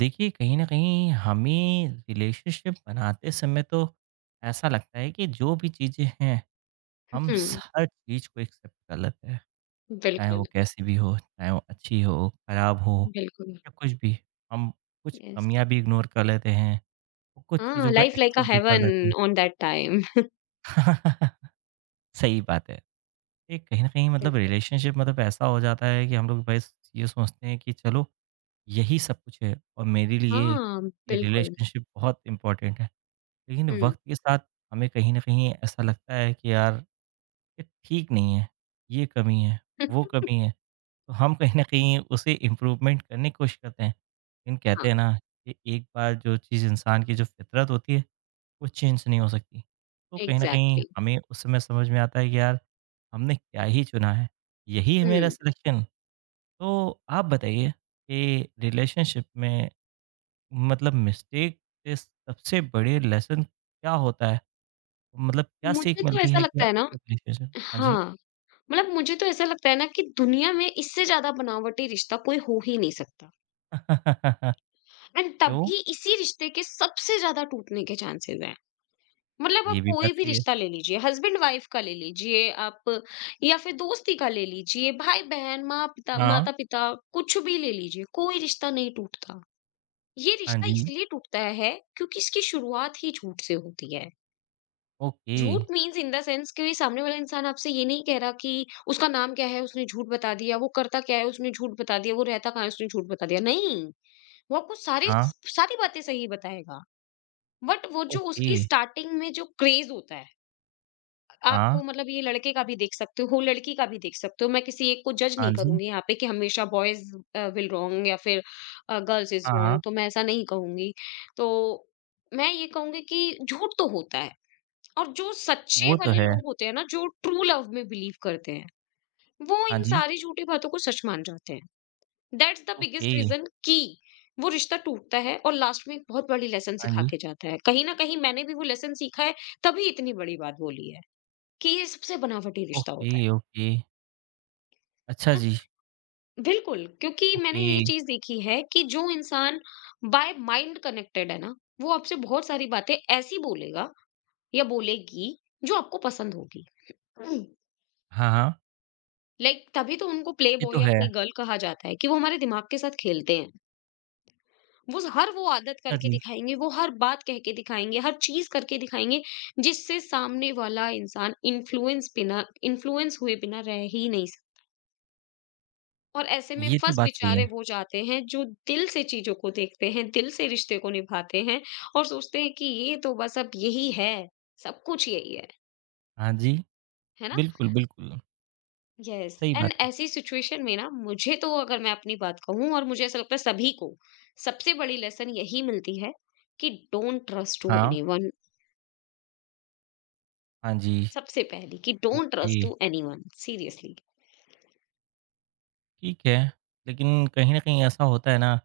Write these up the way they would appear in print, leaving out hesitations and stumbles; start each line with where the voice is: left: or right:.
right: देखिए कहीं न कहीं हमें रिलेशनशिप बनाते समय तो ऐसा लगता है कि जो भी चीज़ें हैं, हम स
left: हुँ,
right: हर चीज़ को एक्सेप्ट कर लेते हैं। चाहे वो
left: बिल्कुल,
right: कैसी भी हो, चाहे वो अच्छी हो, खराब हो
left: बिल्कुल।
right: या कुछ भी। हम कुछ
left: यस।
right: कमियाँ भी इग्नोर कर लेते हैं, और कुछ
left: हाँ,
right: चीज़ों को
left: लाइफ लाइक अ
right: एक्सेप्ट भी कर लेते
left: हेवन
right: हैं।
left: On that time.
right: सही बात है। ये कहीं न कहीं मतलब
left: बिल्कुल।
right: रिलेशनशिप मतलब ऐसा हो जाता है कि हम लोग बस ये सोचते हैं कि चलो यही सब कुछ है और मेरे लिए
left: हाँ,
right: ये
left: बिल्कुल।
right: रिलेशनशिप बहुत इम्पोर्टेंट है। लेकिन
left: हुँ,
right: वक़्त के साथ हमें कहीं न कहीं ऐसा लगता है कि यार ये ठीक नहीं है, ये कमी है, वो कमी है। तो हम कहीं न कहीं उसे इम्प्रूवमेंट करने की कोशिश करते हैं। लेकिन
left: हाँ,
right: कहते हैं ना कि एक बार जो चीज़ इंसान की जो फ़ितरत होती है वो चेंज नहीं हो सकती। तो कहीं न कहीं
left: एग्ज़ैक्टली।
right: हमें उस समय समझ में आता है कि यार हमने क्या ही चुना है, यही है मेरा
left: हुँ,
right: सिलेक्शन। तो आप बताइए कि रिलेशनशिप में मतलब मिस्टेक के सबसे बड़े लेसन क्या होता है? मतलब क्या
left: मुझे
right: सीख
left: तो
right: मिलती
left: ऐसा
right: है कि
left: लगता है ना
right: आपको ग्रेजुएशन हाँ जी।
left: हाँ, मतलब मुझे तो ऐसा लगता है ना कि दुनिया में इससे ज़्यादा बनावटी रिश्ता कोई हो ही नहीं सकता। एंड
right: क्यों?
left: तभी इसी रिश्ते के सबसे ज़्यादा टूटने के चांसेज़ हैं। मतलब
right: ये
left: आप
right: भी
left: कोई
right: बात
left: भी
right: सही है।
left: रिश्ता ले लीजिए, हस्बैंड वाइफ का ले लीजिए आप, या फिर दोस्ती का ले लीजिए, भाई बहन, माँ पिता,
right: हाँ,
left: माता पिता, कुछ भी ले लीजिए, कोई रिश्ता नहीं टूटता। ये
right: हाँ
left: रिश्ता
right: जी,
left: इसलिए टूटता है क्योंकि इसकी शुरुआत ही झूठ से होती है।
right: ओके,
left: झूठ मीन्स इन द सेंस कि सामने वाला इंसान आपसे ये नहीं कह रहा कि उसका नाम क्या है, उसने झूठ बता दिया, वो करता क्या है उसने झूठ बता दिया, वो रहता कहाँ है उसने झूठ बता दिया, नहीं, वो आपको सारी
right: हाँ,
left: सारी बातें सही बताएगा। बट वो जो
right: ओके,
left: उसकी स्टार्टिंग में जो क्रेज होता है, आप
right: हाँ,
left: तो मतलब ये लड़के का भी देख सकते हो, लड़की का भी देख सकते हो। मैं किसी एक को जज
right: हाँ
left: नहीं
right: जी,
left: करूँगी यहाँ पे कि हमेशा बॉयज़ विल रॉन्ग या फिर गर्ल्स इज़
right: हाँ, हाँ,
left: रॉन्ग, तो मैं ऐसा नहीं कहूँगी। तो मैं ये कहूँगी कि झूठ तो होता है और जो सच्चे
right: वो तो
left: वाले
right: है।
left: लोग होते हैं ना, जो ट्रू लव में बिलीव करते हैं, वो
right: हाँ
left: इन
right: जी,
left: सारी झूठी बातों को सच मान जाते हैं। That's the
right: okay,
left: biggest reason कि वो रिश्ता टूटता है और लास्ट में एक बहुत बड़ी लेसन
right: हाँ
left: सिखा
right: जी,
left: के जाता है। कहीं न कहीं मैंने भी वो लेसन सीखा है, तभी इतनी बड़ी बात बोली है। कि ये सबसे बनावटी रिश्ता
right: ओके,
left: होता
right: ओके, अच्छा
left: है
right: जी,
left: ना। बिल्कुल, क्योंकि मैंने
right: ओके,
left: ये चीज देखी है कि जो इंसान बाय माइंड कनेक्टेड है ना, वो आपसे बहुत सारी बातें ऐसी बोलेगा या बोलेगी जो आपको पसंद होगी।
right: हाँ, हाँ,
left: लाइक तभी तो उनको प्ले
right: ये तो
left: बॉय या
right: है।
left: प्ले गर्ल कहा जाता है कि वो हमारे दिमाग के साथ खेलते हैं। वो हर वो आदत
right: अच्छा
left: करके
right: जी,
left: दिखाएंगे, वो हर बात कह के दिखाएंगे, हर चीज करके दिखाएंगे जिससे सामने वाला इंसान इन्फ्लुएंस हुए बिना रह ही नहीं। और ऐसे में
right: ये तो
left: फँस
right: बात सही है।
left: बेचारे वो जाते हैं जो दिल से चीज़ों को देखते हैं, दिल से रिश्ते को निभाते हैं और सोचते हैं कि ये तो बस अब यही है, सब कुछ यही
right: हाँ जी,
left: है ना?
right: बिल्कुल, बिल्कुल,
left: यस।
right: सही
left: एंड
right: बात है।
left: ऐसी सिचुएशन में ना मुझे तो, अगर मैं अपनी बात कहूँ और मुझे ऐसा लगता है सभी को, सबसे बड़ी लेसन यही मिलती है कि डोंट ट्रस्ट टू
right: हाँ,
left: एनीवन।
right: हाँ जी,
left: सबसे पहली कि don't
right: okay,
left: trust to anyone, seriously.
right: ठीक है। लेकिन कहीं न कहीं ऐसा होता है ना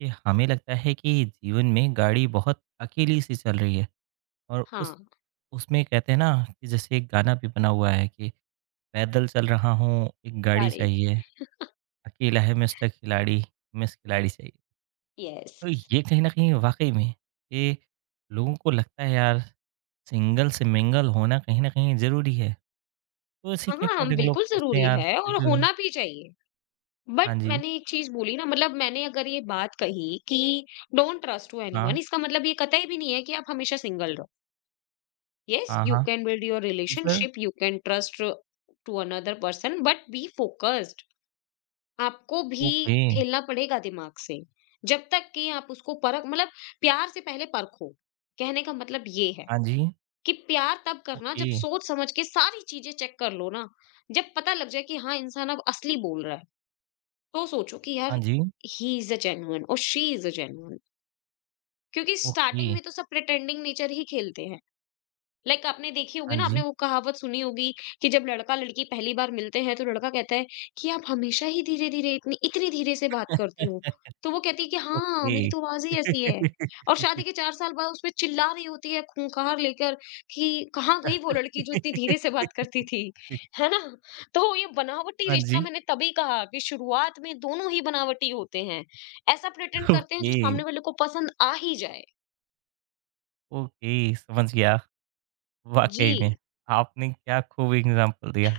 right: कि हमें लगता है कि जीवन में गाड़ी बहुत अकेली सी चल रही है और
left: हाँ,
right: उस उसमें कहते हैं ना कि जैसे एक गाना भी बना हुआ है कि पैदल चल रहा हूँ एक गाड़ी
left: बाड़ी,
right: चाहिए अकेला है मिस्टर खिलाड़ी मिस खिलाड़ी चाहिए
left: यस।
right: तो ये कहीं ना कहीं वाकई में ये लोगों को लगता है यार सिंगल से मिंगल होना कहीं ना कहीं जरूरी है तो इसी
left: हाँ,
right: के
left: हाँ,
right: अकॉर्डिंग लोग
left: बिल्कुल
right: सोचते हैं
left: ज़रूरी
right: यार
left: है
right: कि
left: और
right: जो है
left: होना भी चाहिए।
right: हाँ
left: बट
right: जी
left: मैंने एक चीज बोली ना, मतलब मैंने अगर ये बात कही कि डोंट ट्रस्ट टू एनीवन,
right: हाँ
left: इसका मतलब ये कतई भी नहीं है कि आप हमेशा सिंगल रहो। यस
right: हाँ
left: यू
right: हाँ
left: can build your
right: sir
left: relationship, you can trust to another person, but be focused. आपको भी
right: ओके
left: खेलना पड़ेगा दिमाग से, जब तक कि आप उसको परख, मतलब प्यार से पहले परखो। कहने का मतलब ये है
right: हाँ जी
left: कि प्यार तब करना
right: ओके
left: जब सोच समझ के सारी चीजें चेक कर लो ना। जब पता लग जाए कि हाँ इंसान अब असली बोल रहा है, तो सोचो कि
right: हाँ
left: यार
right: जी
left: ही इज अ जेन्युइन और शी इज अ जेन्युइन। क्योंकि
right: ओके
left: स्टार्टिंग में तो सब प्रिटेंडिंग नेचर ही खेलते हैं। like आपने देखी होगी
right: हाँ
left: ना, आपने
right: जी
left: वो कहावत सुनी होगी कि जब लड़का लड़की पहली बार मिलते हैं तो लड़का कहता है कि आप हमेशा ही धीरे धीरे इतनी इतनी धीरे से बात करती हो, तो वो कहती है कि हाँ
right: ओके।
left: मेरी तो आवाज ही ऐसी है। और शादी के चार साल बाद उसमें चिल्ला रही होती है खूंखार लेकर कि कहाँ गई वो लड़की जो इतनी धीरे से बात करती थी। है ना? तो ये बनावटी
right: हाँ
left: रिश्ता
right: जी।
left: मैंने तभी कहा कि शुरुआत में दोनों ही बनावटी होते हैं। ऐसा प्रिटेंड करते हैं जो
right: ओके,
left: सामने वाले को पसंद आ ही जाए।
right: ओके समझ गया।
left: जी।
right: वाक़ई में आपने क्या खूब एग्ज़ाम्पल दिया।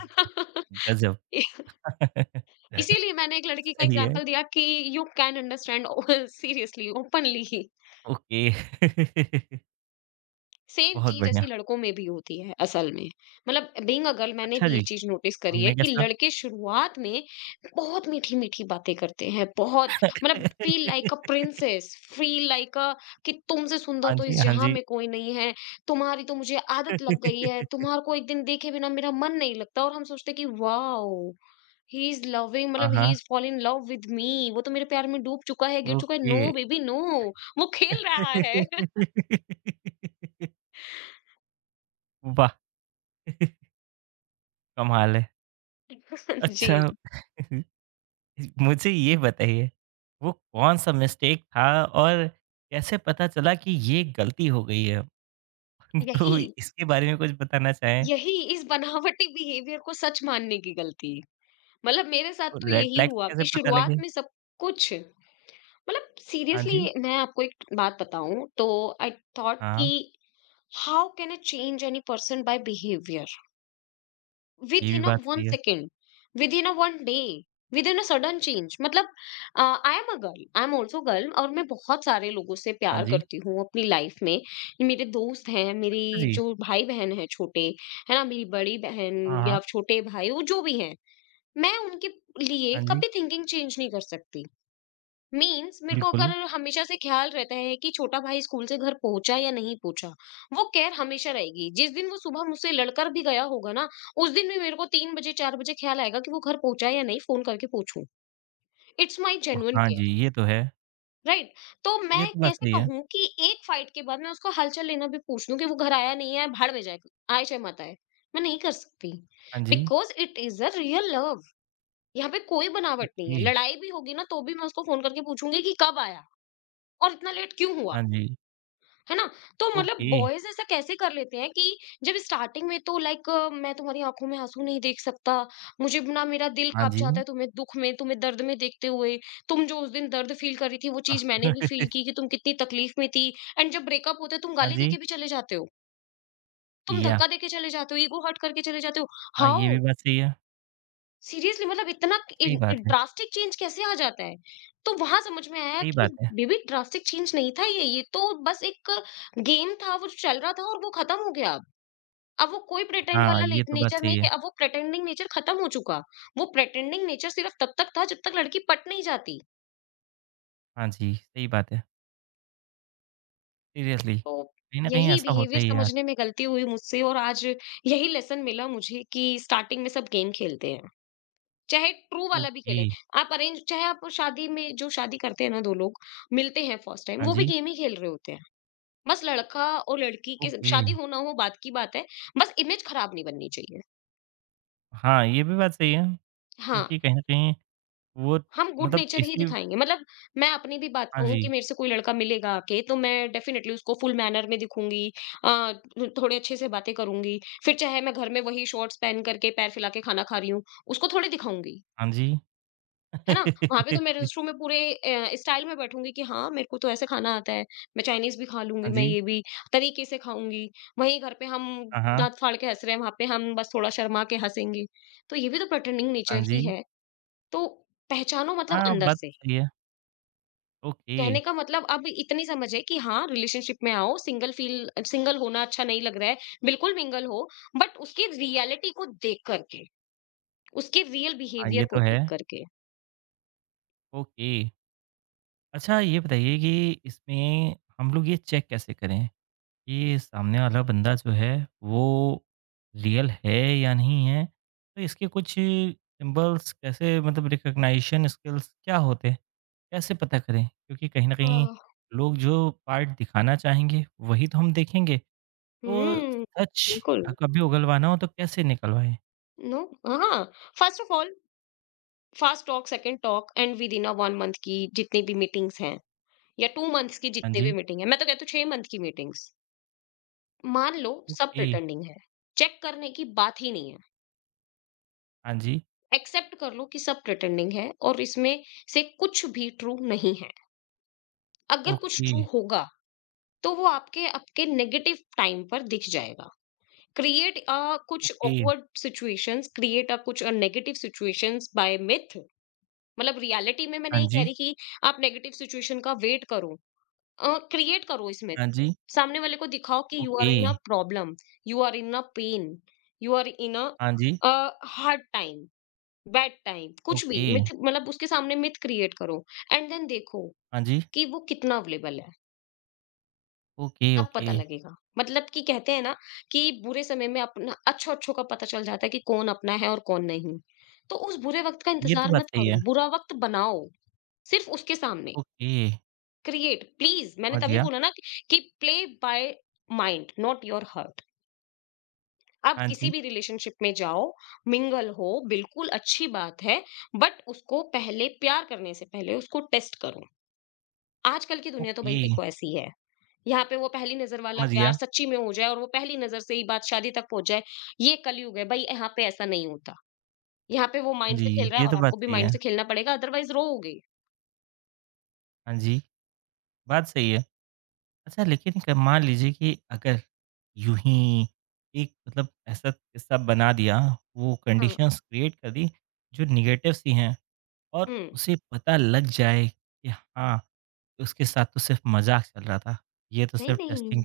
right: गज़ब!
left: इसीलिए मैंने एक लड़की का
right: सही है।
left: एग्जाम्पल दिया कि you can understand seriously openly ही।
right: ओके।
left: सेम
right: बहुत
left: चीज ऐसी
right: बढ़िया।
left: लड़कों में भी होती है असल में। मतलब बीइंग अ गर्ल मैंने
right: अच्छा
left: भी ये
right: जी,
left: चीज नोटिस करी है
right: उनमें
left: कि
right: कैसा?
left: लड़के शुरुआत में बहुत मीठी मीठी बातें करते हैं, बहुत मतलब feel like a princess, feel like a, कि तुमसे सुंदर
right: हाँ
left: तो
right: जी,
left: इस
right: हाँ
left: जहां
right: जी।
left: में कोई नहीं है, तुम्हारी तो मुझे आदत लग गई है, तुम्हारे को एक दिन देखे बिना मेरा मन नहीं लगता, और हम सोचते कि वाओ, ही इज लविंग,
right: हाँ,
left: मतलब ही
right: हाँ।
left: Is fall in love with me, वो तो मेरे प्यार में डूब चुका है, गिर चुका है।
right: ओके।
left: नो बेबी नो, वो खेल रहा है।
right: वाह! कमाल है।
left: जी।
right: अच्छा मुझे ये बताइए, वो कौन-सा मिस्टेक था और कैसे पता चला कि ये गलती हो गई है? तो
left: यही
right: इसके बारे में कुछ बताना चाहें?
left: यही इस बनावटी बिहेवियर को सच मानने की गलती। मतलब मेरे साथ
right: तो
left: तो
right: रेड
left: यही
right: फ्लैग्स
left: हुआ
right: कैसे
left: कि
right: पता
left: शुरुआत
right: लगे?
left: में सब कुछ, मतलब
right: हाँ जी,
left: सीरियसली मैं आपको एक बात बताऊं तो आई थॉट कि
right: हाँ,
left: how can I change any person by behaviour
right: ये भी
left: within a
right: बात
left: one
right: सही है।
left: second, within a one day, within a sudden change. मतलब I am a girl, I am also girl, और मैं बहुत सारे लोगों से
right: हाँ
left: प्यार
right: जी,
left: करती हूँ अपनी लाइफ में। मेरे दोस्त हैं, मेरी
right: हाँ जी,
left: जो भाई बहन है छोटे, है ना, मेरी बड़ी बहन
right: हाँ, हाँ,
left: या छोटे भाई, वो जो भी हैं, मैं उनके लिए
right: हाँ जी,
left: कभी थिंकिंग चेंज नहीं कर सकती। मीन्स मेरे को
right: बिल्कुल।
left: अगर हमेशा से ख्याल रहता है कि छोटा भाई स्कूल से घर पहुंचा या नहीं पहुंचा, वो केयर हमेशा रहेगी। जिस दिन वो सुबह मुझसे लड़कर भी गया होगा ना, उस दिन भी मेरे को तीन बजे चार बजे ख्याल आएगा कि वो घर पहुंचा या नहीं, फोन करके पूछूं। इट्स माई
right: ओ,
left: जेन्युइन
right: हाँ
left: केयर,
right: जी, ये तो है।
left: राइट? तो
right: ये
left: मैं
right: तो बात
left: कैसे
right: सही है।
left: कहूँ कि एक फाइट के बाद मैं उसको हलचल लेना भी पूछ लूं कि वो घर आया नहीं आया, भाड़ में जाए, आए चाहे मत आए। मैं नहीं कर सकती,
right: हाँ जी,
left: because it is a real love. यहाँ पे कोई बनावट नहीं
right: ओके,
left: है, लड़ाई भी होगी ना तो भी मैं उसको फोन करके पूछूंगी कि कब आया और इतना लेट क्यों हुआ।
right: हाँ जी,
left: है ना? तो मतलब
right: ओके,
left: बॉयज ऐसा कैसे कर लेते हैं कि जब स्टार्टिंग में तो लाइक मैं तुम्हारी आंखों में आंसू नहीं देख सकता, मुझे ना मेरा दिल
right: हाँ
left: कांप
right: जी,
left: जाता है तुम्हें दुख में तुम्हें दर्द में देखते हुए, तुम जो उस दिन दर्द फील कर रही थी वो चीज
right: हाँ
left: मैंने भी फील की कि तुम कितनी तकलीफ में थी। एंड जब ब्रेकअप होता है तुम
right: हाँ
left: गाली
right: जी,
left: देके भी चले जाते हो, तुम
right: या
left: धक्का देके चले जाते हो, ईगो हर्ट करके चले जाते हो।
right: हाँ, ये भी
left: हाउ,
right: बात सही है।
left: सीरियसली मतलब इतना
right: सही बात है,
left: ड्रास्टिक चेंज कैसे आ जाता है? तो वहां समझ में आया
right: सही
left: कि
right: बात है।
left: बेबी ड्रास्टिक चेंज नहीं था ये तो बस एक गेम था वो जो चल रहा था, और वो खत्म हो गया अब। अब वो कोई प्रेटेंड
right: हाँ,
left: वाला
right: ये तो बात
left: नेचर
right: सही
left: नहीं है,
right: है।
left: अब वो प्रेटेंडिंग नेचर खत्म हो चुका। वो प्रेटेंडिंग नेचर सिर्फ तब तक था जब तक लड़की पट नहीं जाती।
right: हाँ जी, सही बात है। सीरियसली
left: तो
right: कहीं न कहीं
left: यही
right: ऐसा होता
left: बिहेवियर
right: ही है आज
left: समझने में गलती हुई मुझसे, और आज यही लेसन मिला मुझे कि स्टार्टिंग में सब गेम खेलते हैं, चाहे ट्रू वाला भी
right: ओके,
left: खेलें, आप अरेंज चाहे आप शादी में, जो शादी करते हैं ना 2 लोग, मिलते हैं फर्स्ट टाइम,
right: हाँ
left: वो भी
right: जी,
left: गेम ही खेल रहे होते हैं। बस लड़का और लड़की के
right: ओके।
left: शादी हो ना हो बात की बात है, बस इमेज खराब नहीं बननी चाहिए।
right: हाँ, ये भी बात सही है
left: हाँ,
right: क्योंकि कहीं न कहीं वो
left: हम गुड
right: मतलब
left: नेचर ही
right: इसी
left: दिखाएँगे, मतलब मैं अपनी भी बात
right: हाँ
left: कहूँ
right: जी,
left: कि मेरे से कोई लड़का मिलेगा आके तो मैं डेफिनिटली उसको फुल मैनर में दिखूँगी, अ, थोड़े अच्छे से बातें करूँगी, फिर चाहे मैं घर में वही शॉर्ट्स पहन करके पैर फैला के खाना खा रही हूँ, उसको थोड़ी दिखाऊँगी।
right: हाँ जी।
left: है ना? वहाँ पे तो मैं रेस्टरूम में पूरे स्टाइल में बैठूँगी कि हाँ, मेरे को तो ऐसे खाना आता है, मैं चाइनीज़ भी खा लूँगी,
right: हाँ
left: मैं
right: जी,
left: ये भी तरीके से खाऊँगी। वहीं घर पे हम
right: हाँ, हाँ,
left: दाँत फाड़ के हँस रहे हैं, वहाँ पे हम बस थोड़ा शर्मा के हँसेंगे। तो ये भी तो प्रेटेंडिंग
right: हाँ
left: नेचर
right: जी।
left: ही है। तो पहचानो मतलब
right: हाँ,
left: अंदर
right: बात
left: से।
right: सही है। ओके,
left: कहने का मतलब अब इतनी समझ है कि हाँ, रिलेशनशिप में आओ, सिंगल फ़ील सिंगल होना अच्छा नहीं लग रहा है, बिल्कुल मिंगल हो, बट उसकी रियलिटी को देख कर के, उसके रियल
right: हाँ,
left: बिहेवियर
right: ये
left: को
right: तो है।
left: देख कर के।
right: ओके, अच्छा ये बताइए कि इसमें हम लोग ये चेक कैसे करें? ये सामने वाला बंदा जो है वो रियल है या नहीं है तो इसके कुछ सिंबल्स कैसे मतलब रिकग्नाइशन स्किल्स क्या होते हैं कैसे पता करें क्योंकि कहीं ना
left: अ,
right: कहीं लोग जो पार्ट दिखाना चाहेंगे वही तो हम देखेंगे तो
left: हुँ,
right: सच
left: बिल्कुल।
right: कभी उगलवाना हो तो कैसे निकलवाएं
left: नो, हाँ, first of all, first talk second talk and within a 1 month की जितनी भी मीटिंग्स हैं या 2 मंथ्स की
right: हाँ
left: जितनी भी
right: जी
left: मीटिंग है, मैं तो कहती हूँ 6 मंथ की मीटिंग्स। मान लो सब
right: ओके
left: प्रिटेंडिंग है। चेक करने की बात ही नहीं है।
right: हाँ जी
left: एक्सेप्ट कर लो कि सब प्रिटेंडिंग है और इसमें से कुछ भी ट्रू नहीं है। अगर कुछ
right: ओके
left: ट्रू होगा तो वो आपके आपके नेगेटिव टाइम पर दिख जाएगा। क्रिएट अ कुछ
right: okay
left: awkward situations, create a कुछ नेगेटिव सिचुएशंस बाय मिथ। मतलब रियलिटी में मैं
right: हाँ
left: नहीं कह
right: जी
left: रही कि आप नेगेटिव सिचुएशन का वेट करो, क्रिएट करो इसमें।
right: हाँ जी
left: सामने वाले को दिखाओ कि you
right: okay
left: are in a problem, you are in a pain, you are in
right: हाँ जी
left: a hard time, bad time, कुछ भी
right: ओके
left: मिथ। मतलब उसके सामने मिथ क्रिएट करो एंड देन देखो
right: हाँ जी
left: कि वो कितना अवेलेबल है।
right: ओके
left: तब
right: ओके
left: पता लगेगा, मतलब कि कहते हैं ना कि बुरे समय में अपना अच्छो अच्छों का पता चल जाता है कि कौन अपना है और कौन नहीं। तो उस बुरे वक्त का
right: ये तो
left: इंतजार
right: बात
left: मत
right: सही है
left: करो, बुरा वक्त बनाओ सिर्फ उसके सामने।
right: ओके
left: क्रिएट प्लीज, मैंने
right: समझ
left: तभी
right: गया।
left: बोला ना कि play by mind not your heart. आप
right: हाँ
left: किसी
right: जी,
left: भी रिलेशनशिप में जाओ, मिंगल हो, बिल्कुल अच्छी बात है, बट उसको पहले प्यार करने से पहले उसको टेस्ट करो। आजकल की दुनिया तो
right: ओके,
left: भाई देखो ऐसी है। यहाँ पे वो पहली नजर वाला
right: समझ
left: प्यार
right: गया।
left: सच्ची में हो जाए और वो पहली नजर से ही बात शादी तक पहुंच जाए, ये कलयुग है भाई, यहाँ पे ऐसा नहीं होता। यहाँ पे वो
right: हाँ
left: माइंड
right: जी,
left: से खेल रहा है
right: ये
left: और
right: तो बात
left: आपको भी
right: सही
left: माइंड
right: है।
left: से खेलना पड़ेगा, अदरवाइज रोओगे।
right: हाँ जी, बात सही है। अच्छा लेकिन क मान लीजिए कि अगर यूँ ही एक मतलब ऐसा किस्सा बना दिया, वो
left: हाँ,
right: कंडीशंस क्रिएट कर दी जो नेगेटिव सी हैं और
left: हम्म,
right: उसे पता लग जाए कि हाँ, उसके साथ तो सिर्फ़ मज़ाक चल रहा था, ये तो
left: नहीं
right: सिर्फ़
left: नहीं,
right: टेस्टिंग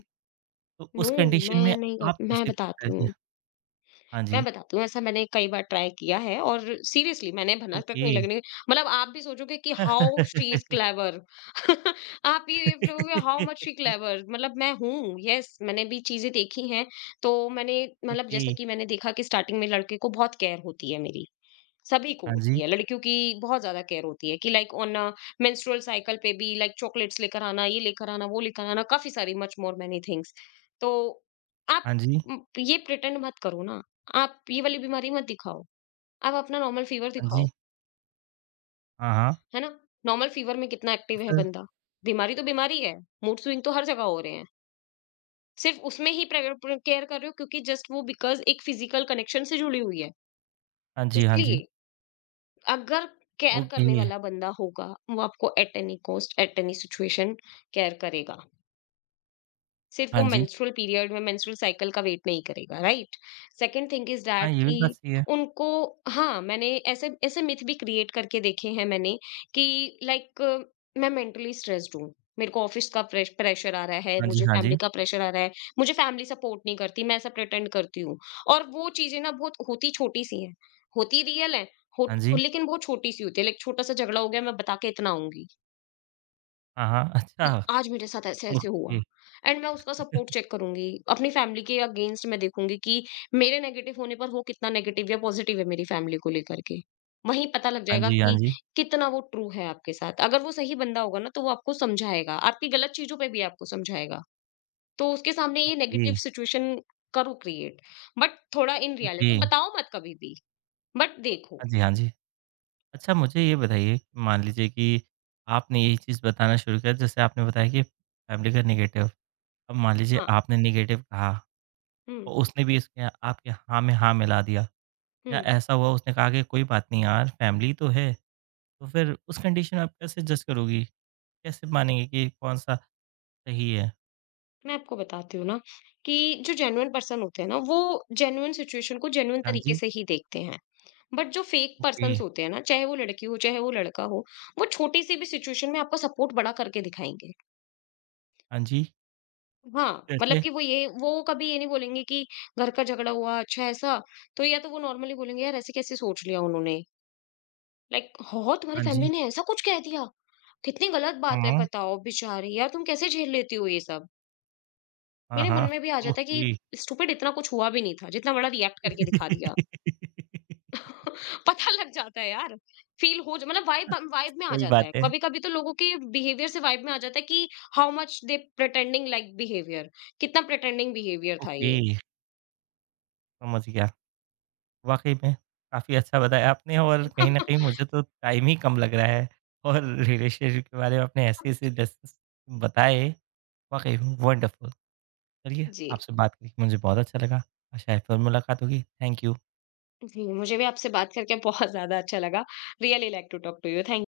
right: तो
left: नो।
right: उस कंडीशन
left: मैं
right: में
left: नहीं
right: आप
left: कर मैं
right: कैसे
left: बताती
right: पकड़ेंगे?
left: हूँ।
right: हाँ जी,
left: ऐसा मैंने कई बार ट्राई किया है और सीरियसली मैंने भनक-टक
right: ओके।
left: नहीं लगने। मतलब आप भी सोचोगे कि हाउ शी इज़ क्लेवर। आप ये बोलोगे हाउ मच शी क्लेवर, मतलब मैं हूँ, यस मैंने भी चीजें देखी हैं। तो मैंने मतलब
right: ओके,
left: जैसे कि मैंने देखा कि स्टार्टिंग में लड़के को बहुत केयर होती है मेरी। सभी को
right: हाँ
left: होती
right: जी।
left: है लड़कियों की, बहुत ज्यादा केयर होती है कि लाइक ऑन मेंस्ट्रुअल साइकिल पे भी लाइक चॉकलेट्स लेकर आना, ये लेकर आना, वो लेकर आना, काफी सारी मच मोर मेनी थिंग्स। तो आप
right: हाँ जी,
left: ये प्रिटेंड मत करो ना, आप ये वाली बीमारी मत दिखाओ, आप अपना नॉर्मल फीवर
right: हाँ
left: दिखाओ।
right: जी, हाँ, हाँ।
left: है ना? नॉर्मल फीवर में कितना
right: तो
left: एक्टिव है
right: फिर
left: बंदा? बीमारी तो बीमारी है, मूड स्विंग तो हर जगह हो रहे हैं। सिर्फ उसमें ही केयर कर रहे हो क्योंकि जस्ट वो बिकॉज एक फिजिकल कनेक्शन से जुड़ी हुई है
right: हाँ जी, हाँ जी,
left: इसलिए। अगर केयर
right: ओके,
left: करने वाला बंदा होगा, वो आपको at any cost, at any situation care करेगा। सिर्फ
right: हाँ
left: वो
right: जी,
left: मेंस्ट्रुअल पीरियड में मेंस्ट्रुअल साइकिल का वेट नहीं करेगा, राइट? सेकंड थिंग इज
right: हाँ,
left: दैट
right: ये भी
left: कि
right: बात सही है।
left: उनको, हाँ, मैंने ऐसे ऐसे मिथ भी क्रिएट करके देखे हैं मैंने कि, लाइक, मैं मेंटली स्ट्रेस्ड हूँ, मेरे को ऑफिस का प्रेशर आ रहा है,
right: हाँ जी,
left: मुझे
right: हाँ
left: फैमिली
right: जी,
left: का प्रेशर आ रहा है, मुझे फैमिली सपोर्ट नहीं करती, मैं ऐसा प्रिटेंड करती हूँ। और वो चीजें ना बहुत होती छोटी सी हैं, होती रियल है हो,
right: हाँ जी,
left: लेकिन बहुत छोटी सी होती है। लाइक छोटा सा झगड़ा हो गया, मैं बता के इतना आऊंगी
right: हाँ, हाँ,
left: कि
right: अच्छा,
left: आज मेरे साथ ऐसे-ऐसे हुआ
right: ओके,
left: एंड मैं उसका सपोर्ट चेक करूँगी। अपनी फैमिली के अगेंस्ट मैं देखूँगी कि मेरे नेगेटिव होने पर वो कितना नेगेटिव या पॉज़िटिव है मेरी फैमिली को लेकर के। वहीं पता लग
right: हाँ
left: जाएगा
right: जी, हाँ
left: कि
right: जी,
left: कितना वो ट्रू है आपके साथ। अगर वो सही बंदा होगा ना तो वो आपको समझाएगा, आपकी गलत चीज़ों पे भी आपको समझाएगा। तो उसके सामने ये
right: ओके,
left: नेगेटिव सिचुएशन करो क्रिएट, बट थोड़ा इन
right: ओके,
left: रियलिटी बताओ मत कभी भी, बट देखो।
right: हाँ जी, हाँ जी। अच्छा मुझे ये बताइए, मान लीजिए कि आपने यही चीज़ बताना शुरू कर जैसे आपने बताया कि फैमिली का नेगेटिव, अब मान लीजिए
left: हाँ।
right: आपने नेगेटिव कहा
left: हुँ,
right: और उसने भी इसके आपके हाँ में हाँ मिला दिया या
left: हुँ।
right: ऐसा हुआ उसने कहा कि कोई बात नहीं यार फैमिली तो है, तो फिर उस कंडीशन में आप कैसे जज करोगी? कैसे मानेंगे कि कौन-सा सही है?
left: मैं आपको बताती हूँ ना कि जो जेन्युइन पर्सन होते हैं ना, वो जेन्युइन सिचुएशन को जेन्युइन
right: हाँ
left: तरीके
right: जी,
left: से ही देखते हैं, बट जो फेक
right: ओके,
left: पर्सन होते हैं ना, चाहे वो लड़की हो चाहे वो लड़का हो, वो छोटी सी भी सिचुएशन में आपका सपोर्ट बड़ा करके दिखाएंगे।
right: हाँ जी,
left: हाँ, मतलब
right: कैसे?
left: कि वो कभी ये नहीं बोलेंगे कि घर का झगड़ा हुआ अच्छा ऐसा, तो या तो वो नॉर्मली बोलेंगे यार ऐसे कैसे सोच लिया उन्होंने, लाइक हो तुम्हारी
right: हाँ जी,
left: फैमिली ने ऐसा कुछ कह दिया, कितनी गलत बात है
right: हाँ,
left: बताओ बेचारे यार, तुम कैसे झेल लेती हो ये सब।
right: हाँ,
left: मेरे
right: हाँ,
left: मन में भी आ जाता है
right: ओके।
left: कि स्टूपिड इतना कुछ हुआ भी नहीं था जितना बड़ा रिएक्ट करके दिखा दिया। पता लग जाता है यार। फील हो जा मतलब वाइब वाइब में आ
right: सही
left: जाता
right: बात
left: है,
right: है,
left: कभी कभी तो लोगों के बिहेवियर से वाइब में आ जाता है कि how much they pretending like behaviour, कितना प्रिटेंडिंग बिहेवियर था
right: ओके,
left: ये।
right: समझ गया। वाक़ई में काफ़ी अच्छा बताया आपने और कहीं न कहीं मुझे तो टाइम ही कम लग रहा है और रिलेशनशिप के बारे में आपने ऐसे-ऐसे लेसन्स बताए, वाक़ई में वंडरफुल। चलिए,
left: जी।
right: आपसे बात करके मुझे बहुत अच्छा लगा। आशा है फिर मुलाकात होगी। Thank you.
left: जी मुझे भी आपसे बात करके बहुत ज्यादा अच्छा लगा, really like to talk to you thank